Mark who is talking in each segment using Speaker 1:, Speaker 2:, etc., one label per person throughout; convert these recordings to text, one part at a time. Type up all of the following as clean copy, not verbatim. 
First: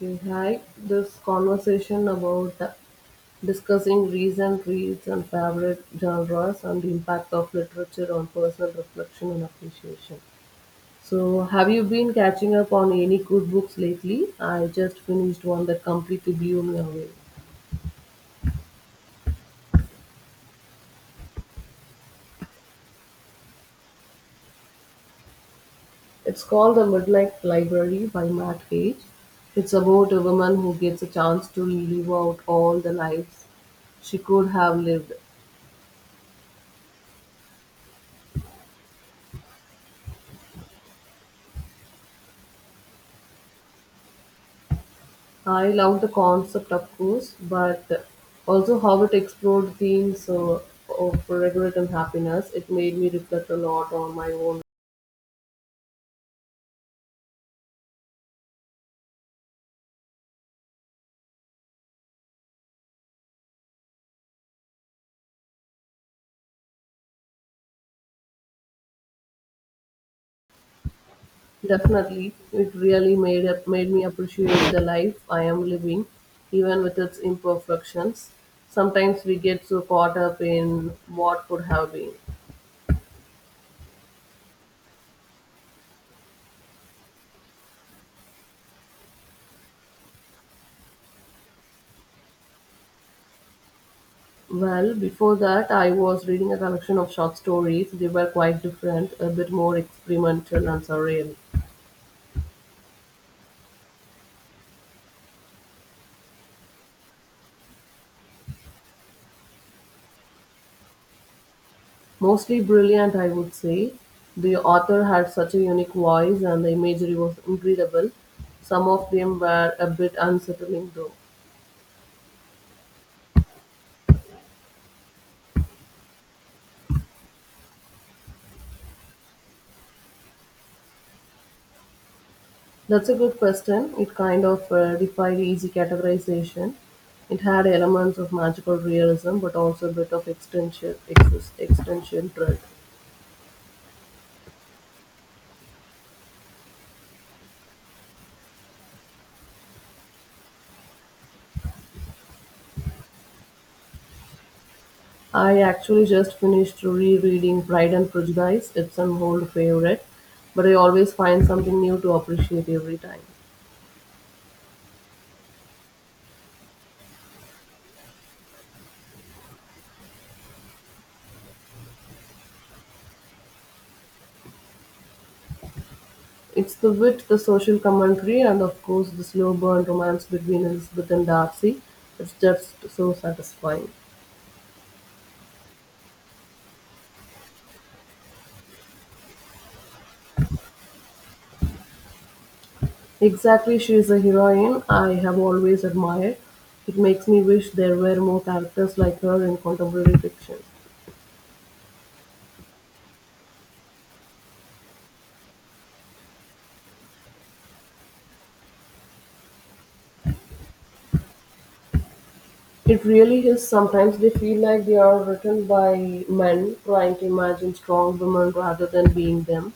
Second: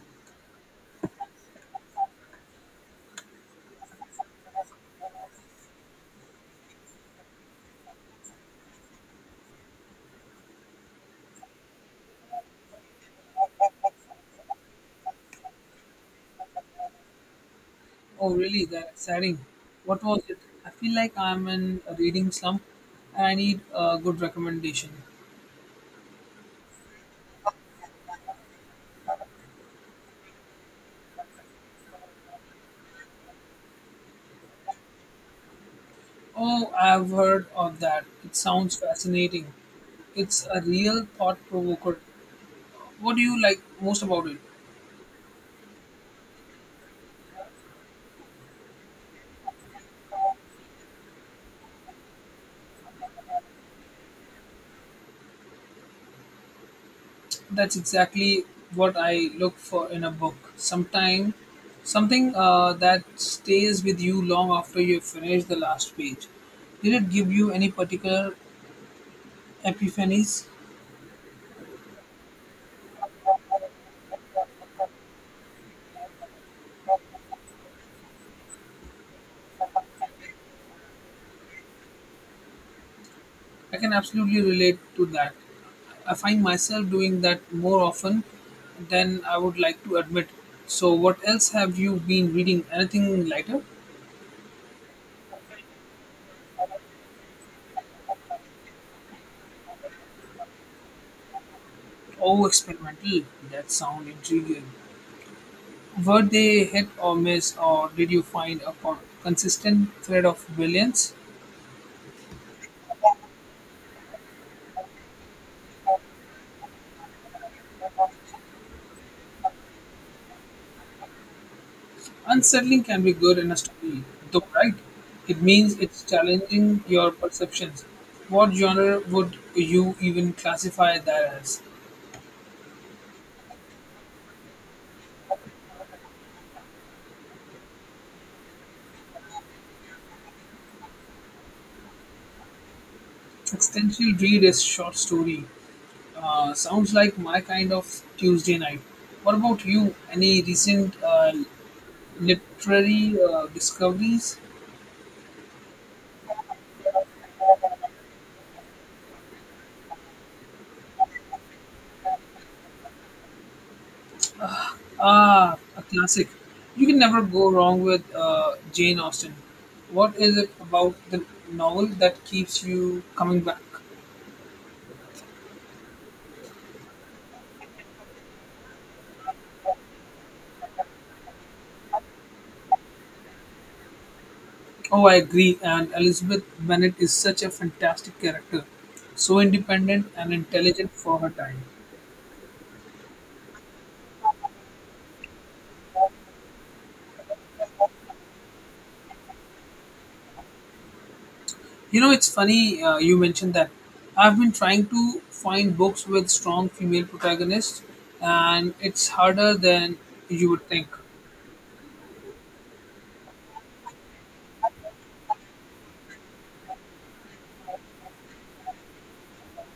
Speaker 1: We had this conversation about discussing recent reads and favorite genres and the impact of literature on personal reflection and appreciation. So, have you been catching up on any good books lately? I just finished one that completely blew me away.
Speaker 2: Oh, really? That's exciting. What was it? I feel like I'm in a reading slump and I need a good recommendation.
Speaker 1: It's called The Midnight Library by Matt Page. It's about a woman who gets a chance to live out all the lives she could have lived.
Speaker 2: Oh, I've heard of that. It sounds fascinating. It's a real thought provoker. What do you like most about it?
Speaker 1: I love the concept, of course, but also how it explored themes of regret and happiness. It made me reflect a lot on my own.
Speaker 2: That's exactly what I look for in a book. Sometime, something that stays with you long after you finish the last page. Did it give you any particular epiphanies?
Speaker 1: Definitely, it really made me appreciate the life I am living, even with its imperfections. Sometimes we get so caught up in what could have been.
Speaker 2: I can absolutely relate to that. I find myself doing that more often than I would like to admit. So, what else have you been reading? Anything lighter?
Speaker 1: Well, before that, I was reading a collection of short stories. They were quite different, a bit more experimental and surreal.
Speaker 2: Oh, experimental. That sounds intriguing. Were they hit or miss, or did you find a consistent thread of brilliance?
Speaker 1: Mostly brilliant I would say. The author had such a unique voice and the imagery was incredible. Some of them were a bit unsettling though.
Speaker 2: Unsettling can be good in a story, though, right? It means it's challenging your perceptions. What genre would you even classify that as?
Speaker 1: That's a good question. It kind of defied easy categorization. It had elements of magical realism but also a bit of existential dread.
Speaker 2: Extensive read is short story. Sounds like my kind of Tuesday night. What about you? Any recent literary discoveries?
Speaker 1: I actually just finished rereading Pride and Prejudice. It's an old favorite, but I always find something new to appreciate every time.
Speaker 2: Ah, a classic. You can never go wrong with Jane Austen. What is it about the novel that keeps you coming back?
Speaker 1: It's the wit, the social commentary, and of course the slow burn romance between Elizabeth and Darcy. It's just so satisfying.
Speaker 2: Oh, I agree. And Elizabeth Bennet is such a fantastic character. So independent and intelligent for her time.
Speaker 1: Exactly, she is a heroine I have always admired. It makes me wish there were more characters like her in contemporary fiction.
Speaker 2: You know, it's funny you mentioned that. I've been trying to find books with strong female protagonists, and it's harder than you would think.
Speaker 1: It really is. Sometimes they feel like they are written by men trying to imagine strong women rather than being them.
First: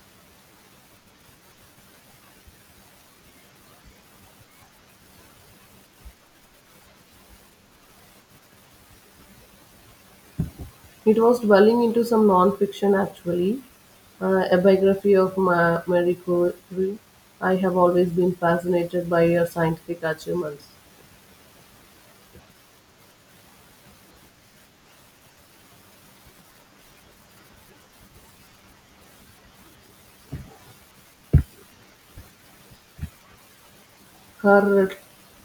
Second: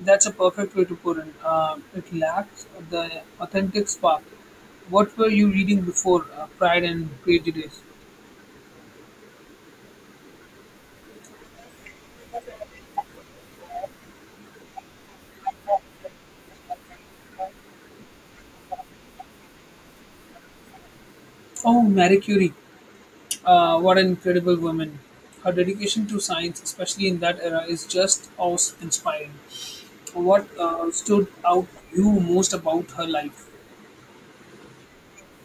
Speaker 2: That's a perfect way to put it. It lacks the authentic spark. What were you reading before Pride and Prejudice?
Speaker 1: It was delving into some non-fiction actually, a biography of Marie Curie. I have always been fascinated by her scientific achievements,
Speaker 2: Oh, Marie Curie. What an incredible woman. Her dedication to science, especially in that era, is just awe inspiring. What stood out you most about her life?
Speaker 1: her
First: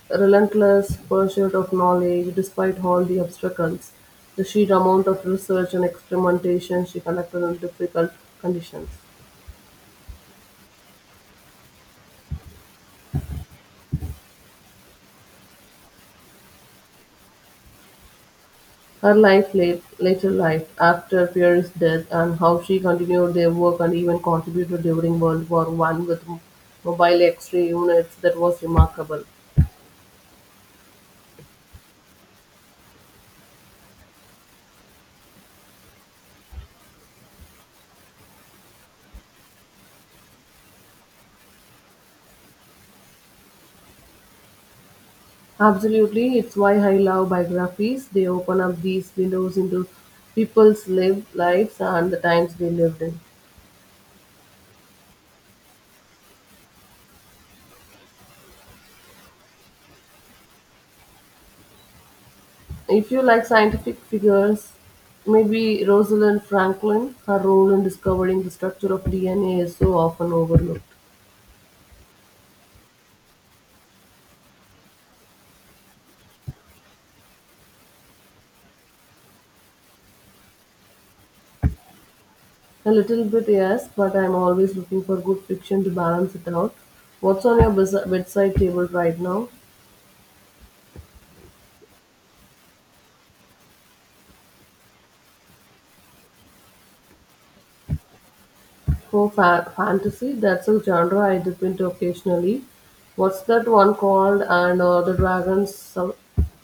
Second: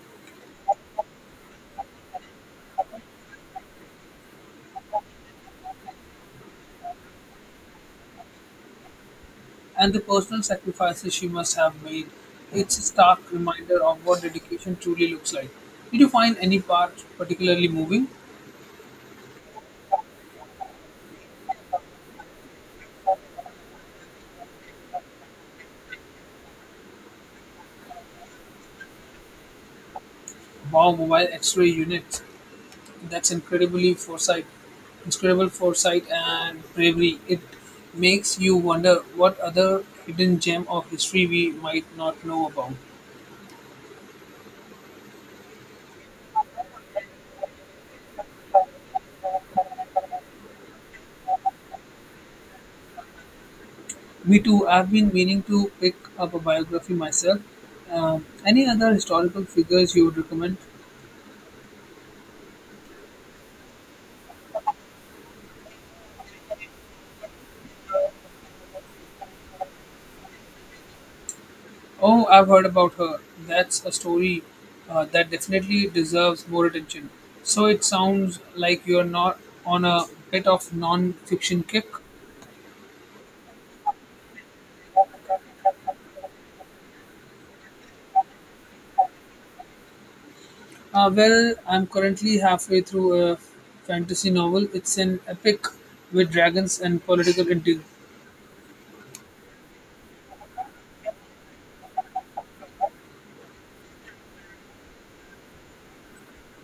Speaker 1: relentless pursuit of knowledge despite all the obstacles, the sheer amount of research and experimentation she conducted in difficult conditions.
Speaker 2: And the personal sacrifices she must have made. It's a stark reminder of what dedication truly looks like. Did you find any part particularly moving?
Speaker 1: Her life later life after Pierre's death and how she continued their work and even contributed during World War One with mobile X-ray units. That was remarkable.
Speaker 2: Wow, mobile X-ray unit. That's incredibly foresight, incredible foresight and bravery. It makes you wonder what other hidden gem of history we might not know about.
Speaker 1: Absolutely, it's why I love biographies. They open up these windows into people's lived lives and the times they lived in.
Speaker 2: Me too. I've been meaning to pick up a biography myself. Any other historical figures you would recommend?
Speaker 1: If you like scientific figures, maybe Rosalind Franklin, her role in discovering the structure of DNA is so often overlooked.
Speaker 2: Oh, I've heard about her. That's a story that definitely deserves more attention. So it sounds like you're not on a bit of non-fiction kick.
Speaker 1: A little bit, yes, but I'm always looking for good fiction to balance it out. What's on your bedside table right now?
Speaker 2: Well, I'm currently halfway through a fantasy novel. It's an epic with dragons and political intrigue.
Speaker 1: Oh, fantasy, that's a genre I dip into occasionally. What's that one called? And the dragons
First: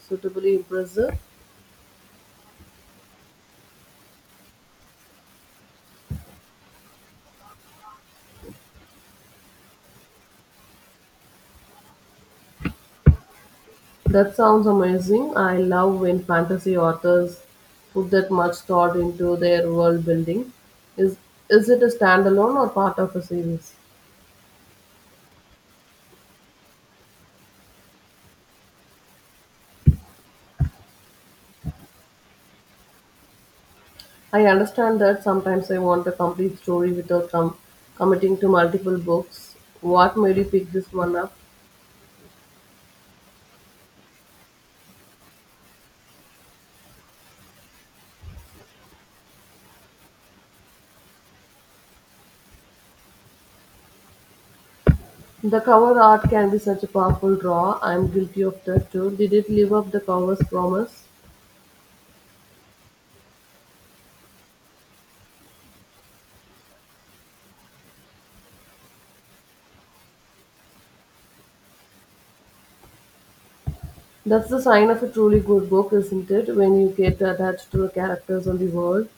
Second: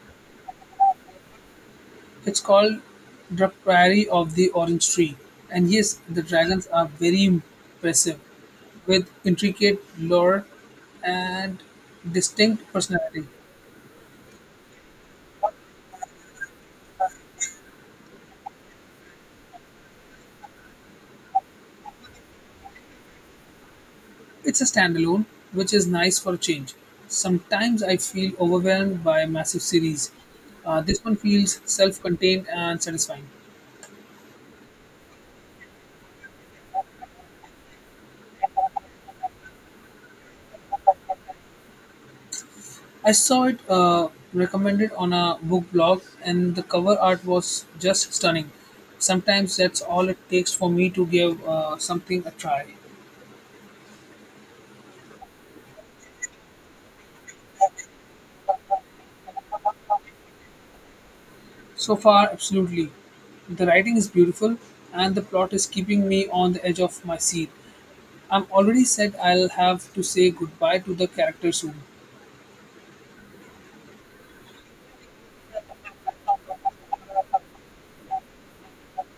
Speaker 1: suitably impressive?
Speaker 2: It's called The Prairie of the Orange Tree. And yes, the dragons are very impressive, with intricate lore and distinct personality.
Speaker 1: That sounds amazing. I love when fantasy authors put that much thought into their world building. Is is it a standalone or part of a series?
Speaker 2: It's a standalone, which is nice for a change. Sometimes I feel overwhelmed by massive series. This one feels self-contained and satisfying.
Speaker 1: I understand that sometimes I want a complete story without committing to multiple books. What made you pick this one up?
Speaker 2: I saw it recommended on a book blog, and the cover art was just stunning. Sometimes that's all it takes for me to give something a try.
Speaker 1: The cover art can be such a powerful draw. I'm guilty of that too. Did it live up the cover's promise?
Speaker 2: So far, absolutely. The writing is beautiful, and the plot is keeping me on the edge of my seat. I'm already said I'll have to say goodbye to the character soon.
Speaker 1: That's the sign of a truly good book, isn't it? When you get attached to the characters and the world.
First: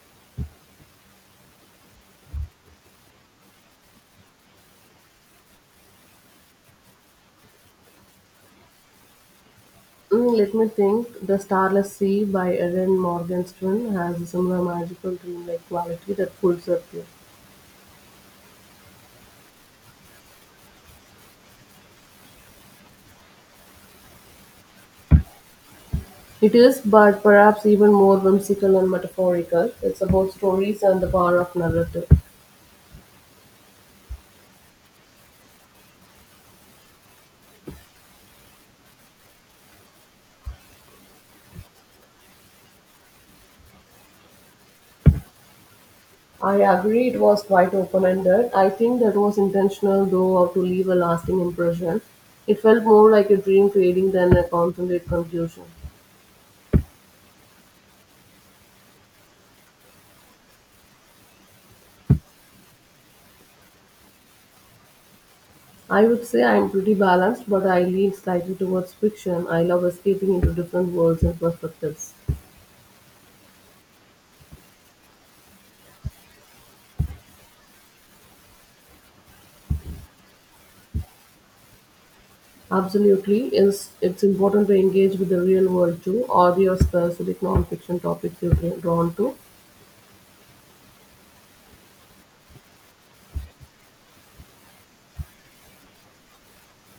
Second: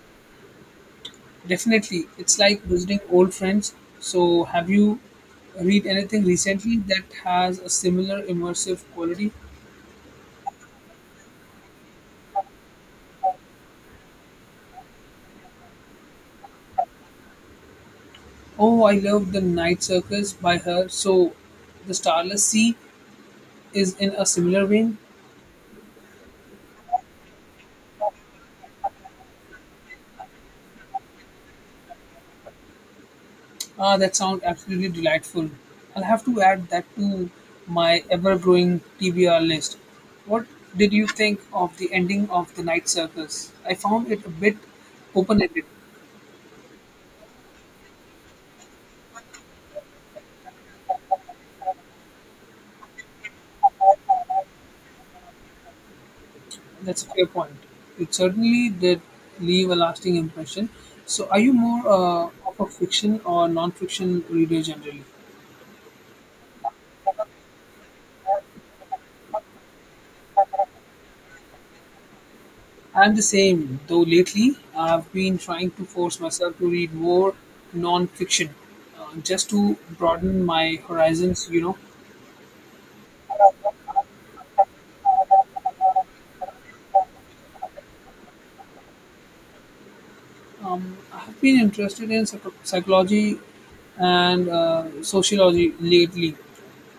Speaker 2: Definitely, it's like visiting old friends. So, have you read anything recently that has a similar immersive quality?
Speaker 1: Mm, let me think. The Starless Sea by Erin Morgenstern has a similar magical dreamlike quality that pulls at you.
Speaker 2: Oh, I love The Night Circus by her. So, The Starless Sea is in a similar vein.
Speaker 1: It is, but perhaps even more whimsical and metaphorical. It's about stories and the power of narrative.
Speaker 2: Ah, that sounds absolutely delightful. I'll have to add that to my ever growing TBR list. What did you think of the ending of The Night Circus? I found it a bit open ended.
Speaker 1: I agree it was quite open ended. I think that was intentional, though, to leave a lasting impression. It felt more like a dream creating than a concentrated conclusion.
Speaker 2: That's a fair point. It certainly did leave a lasting impression. So, are you more of a fiction or non-fiction reader generally?
Speaker 1: I would say I'm pretty balanced, but I lean slightly towards fiction. I love escaping into different worlds and perspectives.
Speaker 2: I'm the same, though lately I've been trying to force myself to read more non-fiction, just to broaden my horizons. You know,
Speaker 1: Absolutely, is it's important to engage with the real world too, or your specific non-fiction topics you're drawn to.
Speaker 2: I have been interested in psychology and sociology lately,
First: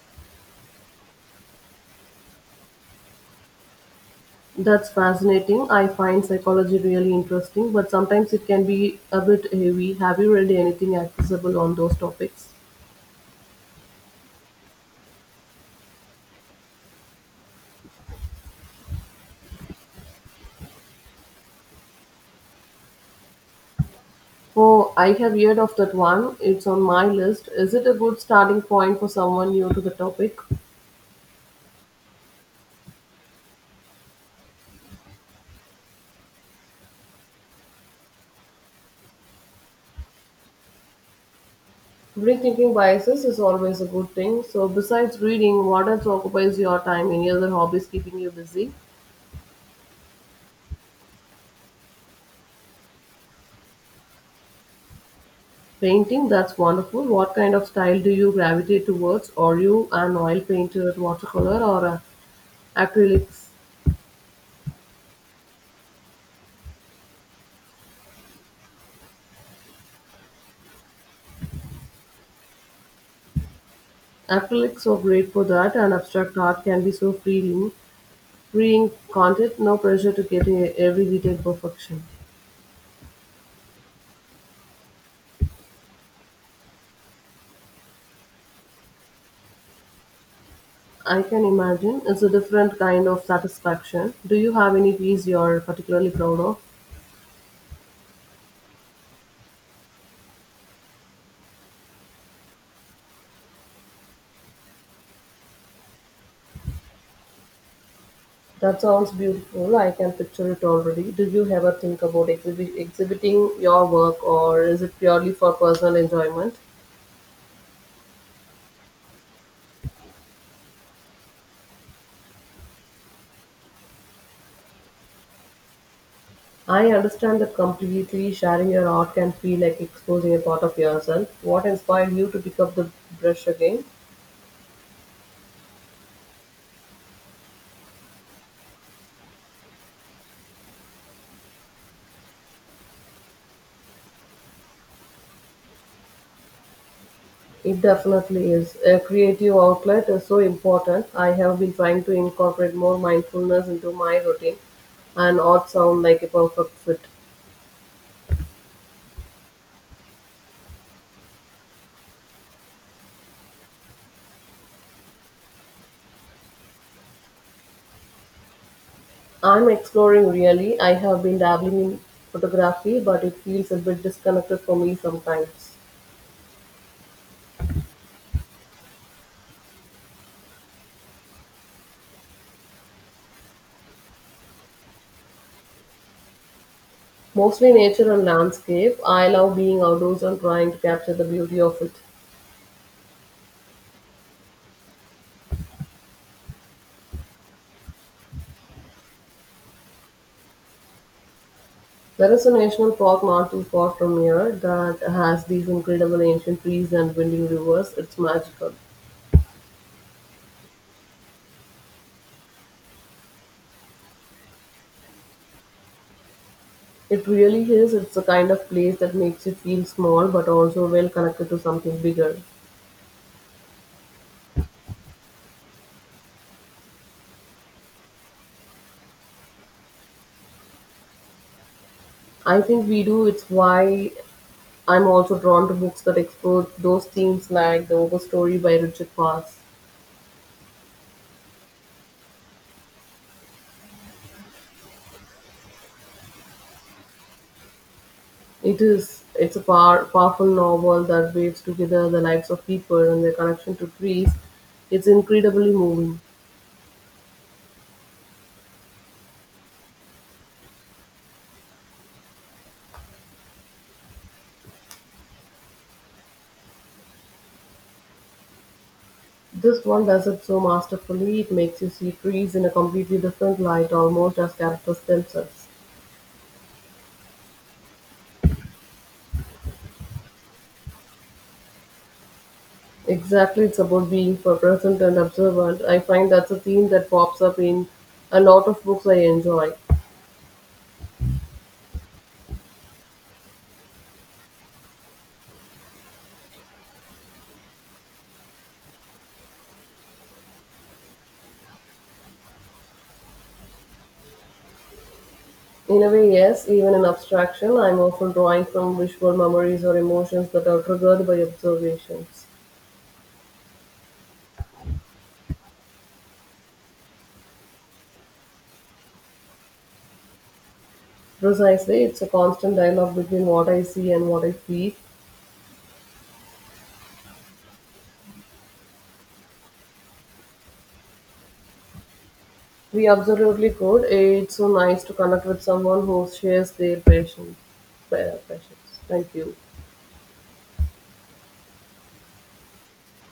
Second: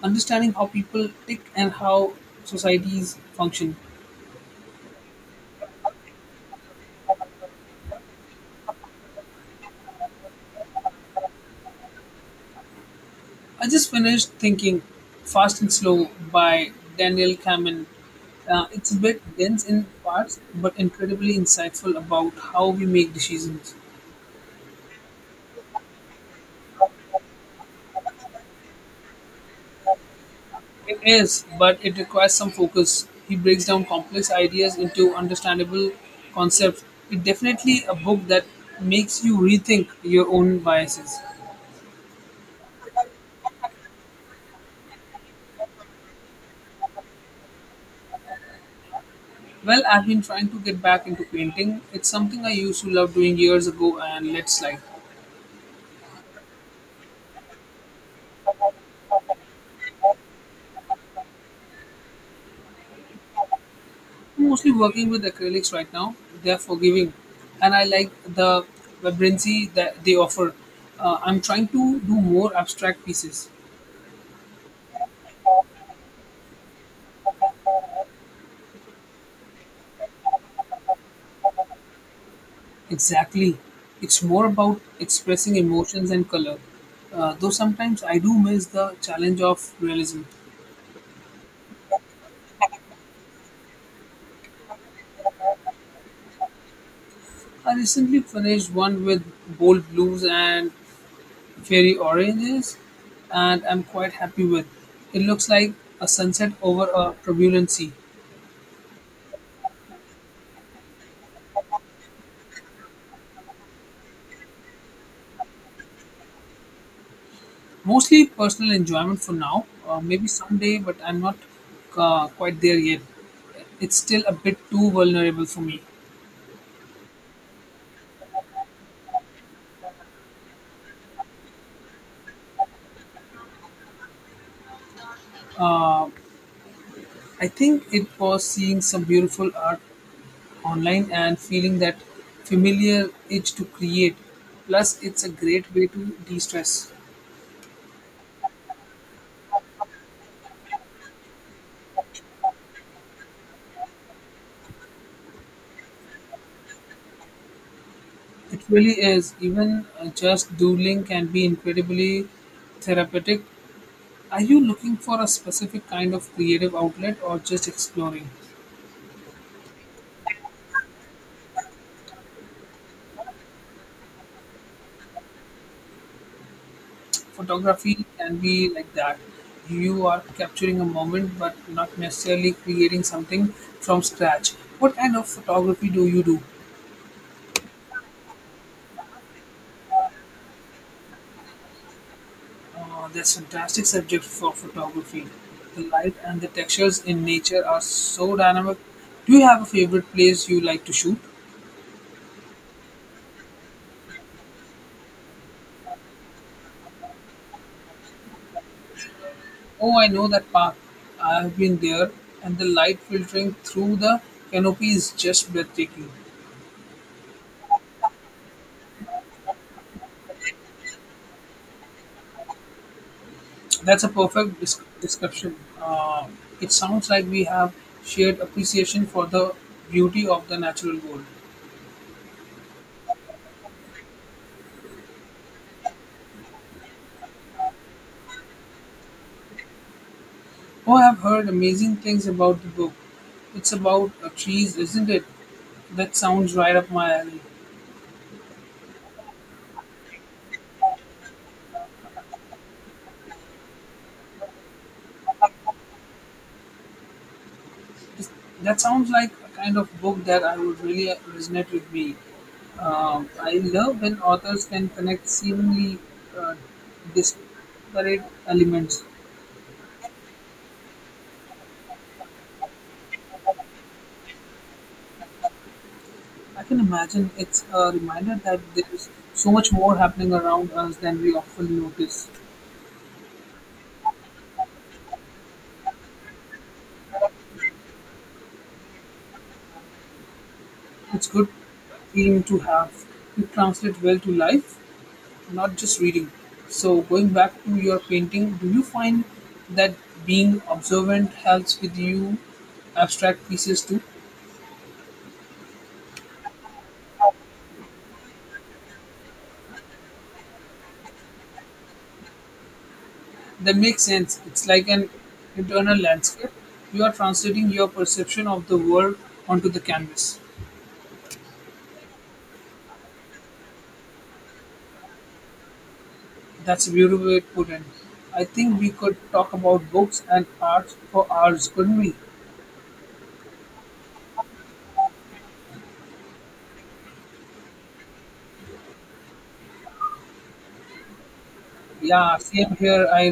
Speaker 2: understanding how people think and how societies function.
Speaker 1: That's fascinating. I find psychology really interesting, but sometimes it can be a bit heavy. Have you read anything accessible on those topics?
Speaker 2: I just finished thinking Fast and Slow by Daniel Kahneman. It's a bit dense in parts, but incredibly insightful about how we make decisions.
Speaker 1: Oh, I have heard of that one. It's on my list. Is it a good starting point for someone new to the topic?
Speaker 2: It is, but it requires some focus. He breaks down complex ideas into understandable concepts. It's definitely a book that makes you rethink your own biases.
Speaker 1: Rethinking biases is always a good thing. So, besides reading, what else occupies your time? Any other hobbies keeping you busy?
Speaker 2: Well, I've been trying to get back into painting. It's something I used to love doing years ago and let slide.
Speaker 1: Painting, that's wonderful. What kind of style do you gravitate towards? Are you an oil painter, watercolor, or acrylics?
Speaker 2: Mostly working with acrylics right now. They're forgiving, and I like the vibrancy that they offer. I'm trying to do more abstract pieces.
Speaker 1: Acrylics were great for that, and abstract art can be so freeing, can't it? No pressure to get every detail perfection.
Speaker 2: Exactly. It's more about expressing emotions and color. Though sometimes I do miss the challenge of realism.
Speaker 1: I can imagine it's a different kind of satisfaction. Do you have any piece you're particularly proud of?
Speaker 2: I recently finished one with bold blues and fairy oranges, and I'm quite happy with. It looks like a sunset over a turbulent sea.
Speaker 1: That sounds beautiful. I can picture it already. Do you ever think about exhibiting your work or is it purely for personal enjoyment?
Speaker 2: Mostly personal enjoyment for now. Maybe someday, but I'm not quite there yet. It's still a bit too vulnerable for me.
Speaker 1: I understand that completely sharing your art can feel like exposing a part of yourself. What inspired you to pick up the brush again?
Speaker 2: Uh, I think it was seeing some beautiful art online and feeling that familiar itch to create. Plus, it's a great way to de stress.
Speaker 1: It definitely is. A creative outlet is so important. I have been trying to incorporate more mindfulness into my routine, and art sound like a perfect fit.
Speaker 2: It really is. Even just doodling can be incredibly therapeutic. Are you looking for a specific kind of creative outlet or just exploring?
Speaker 1: I'm exploring really. I have been dabbling in photography, but it feels a bit disconnected for me sometimes.
Speaker 2: Photography can be like that. You are capturing a moment but not necessarily creating something from scratch. What kind of photography do you do?
Speaker 1: Mostly nature and landscape. I love being outdoors and trying to capture the beauty of it.
Speaker 2: That's fantastic subject for photography. The light and the textures in nature are so dynamic. Do you have a favorite place you like to shoot?
Speaker 1: There is a national park not too far from here that has these incredible ancient trees and winding rivers. It's magical.
Speaker 2: Oh, I know that park. I have been there, and the light filtering through the canopy is just breathtaking.
Speaker 1: It really is. It's the kind of place that makes you feel small but also well connected to something bigger.
Speaker 2: That's a perfect description. Uh, it sounds like we have shared appreciation for the beauty of the natural world.
Speaker 1: I think we do. It's why I'm also drawn to books that explore those themes like The Overstory by Richard Parrs.
Speaker 2: Oh, I've heard amazing things about the book. It's about trees, isn't it? That sounds right up my alley.
Speaker 1: It is. It's a powerful novel that weaves together the lives of people and their connection to trees. It's incredibly moving.
Speaker 2: This- That sounds like a kind of book that I would really resonate with me. I love when authors can connect seemingly uh, disparate elements.
Speaker 1: This one does it so masterfully, it makes you see trees in a completely different light, almost as characters themselves.
Speaker 2: I can imagine it's a reminder that there's so much more happening around us than we often notice.
Speaker 1: Exactly, it's about being for present and observant. I find that's a theme that pops up in a lot of books I enjoy.
Speaker 2: It's good theme to have. It translates well to life, not just reading. So, going back to your painting, do you find that being observant helps with you abstract pieces too?
Speaker 1: In a way, yes, even in abstraction, I'm often drawing from visual memories or emotions that are triggered by observations.
Speaker 2: That makes sense. It's like an internal landscape. You are translating your perception of the world onto the canvas.
Speaker 1: Precisely, it's a constant dialogue between what I see and what I feel.
Speaker 2: That's a beautiful way to put it. I think we could talk about books and arts for hours, couldn't we?
Speaker 1: We absolutely could. It's so nice to connect with someone who shares their passion. Passions. Thank you.
Speaker 2: Yeah, same here. I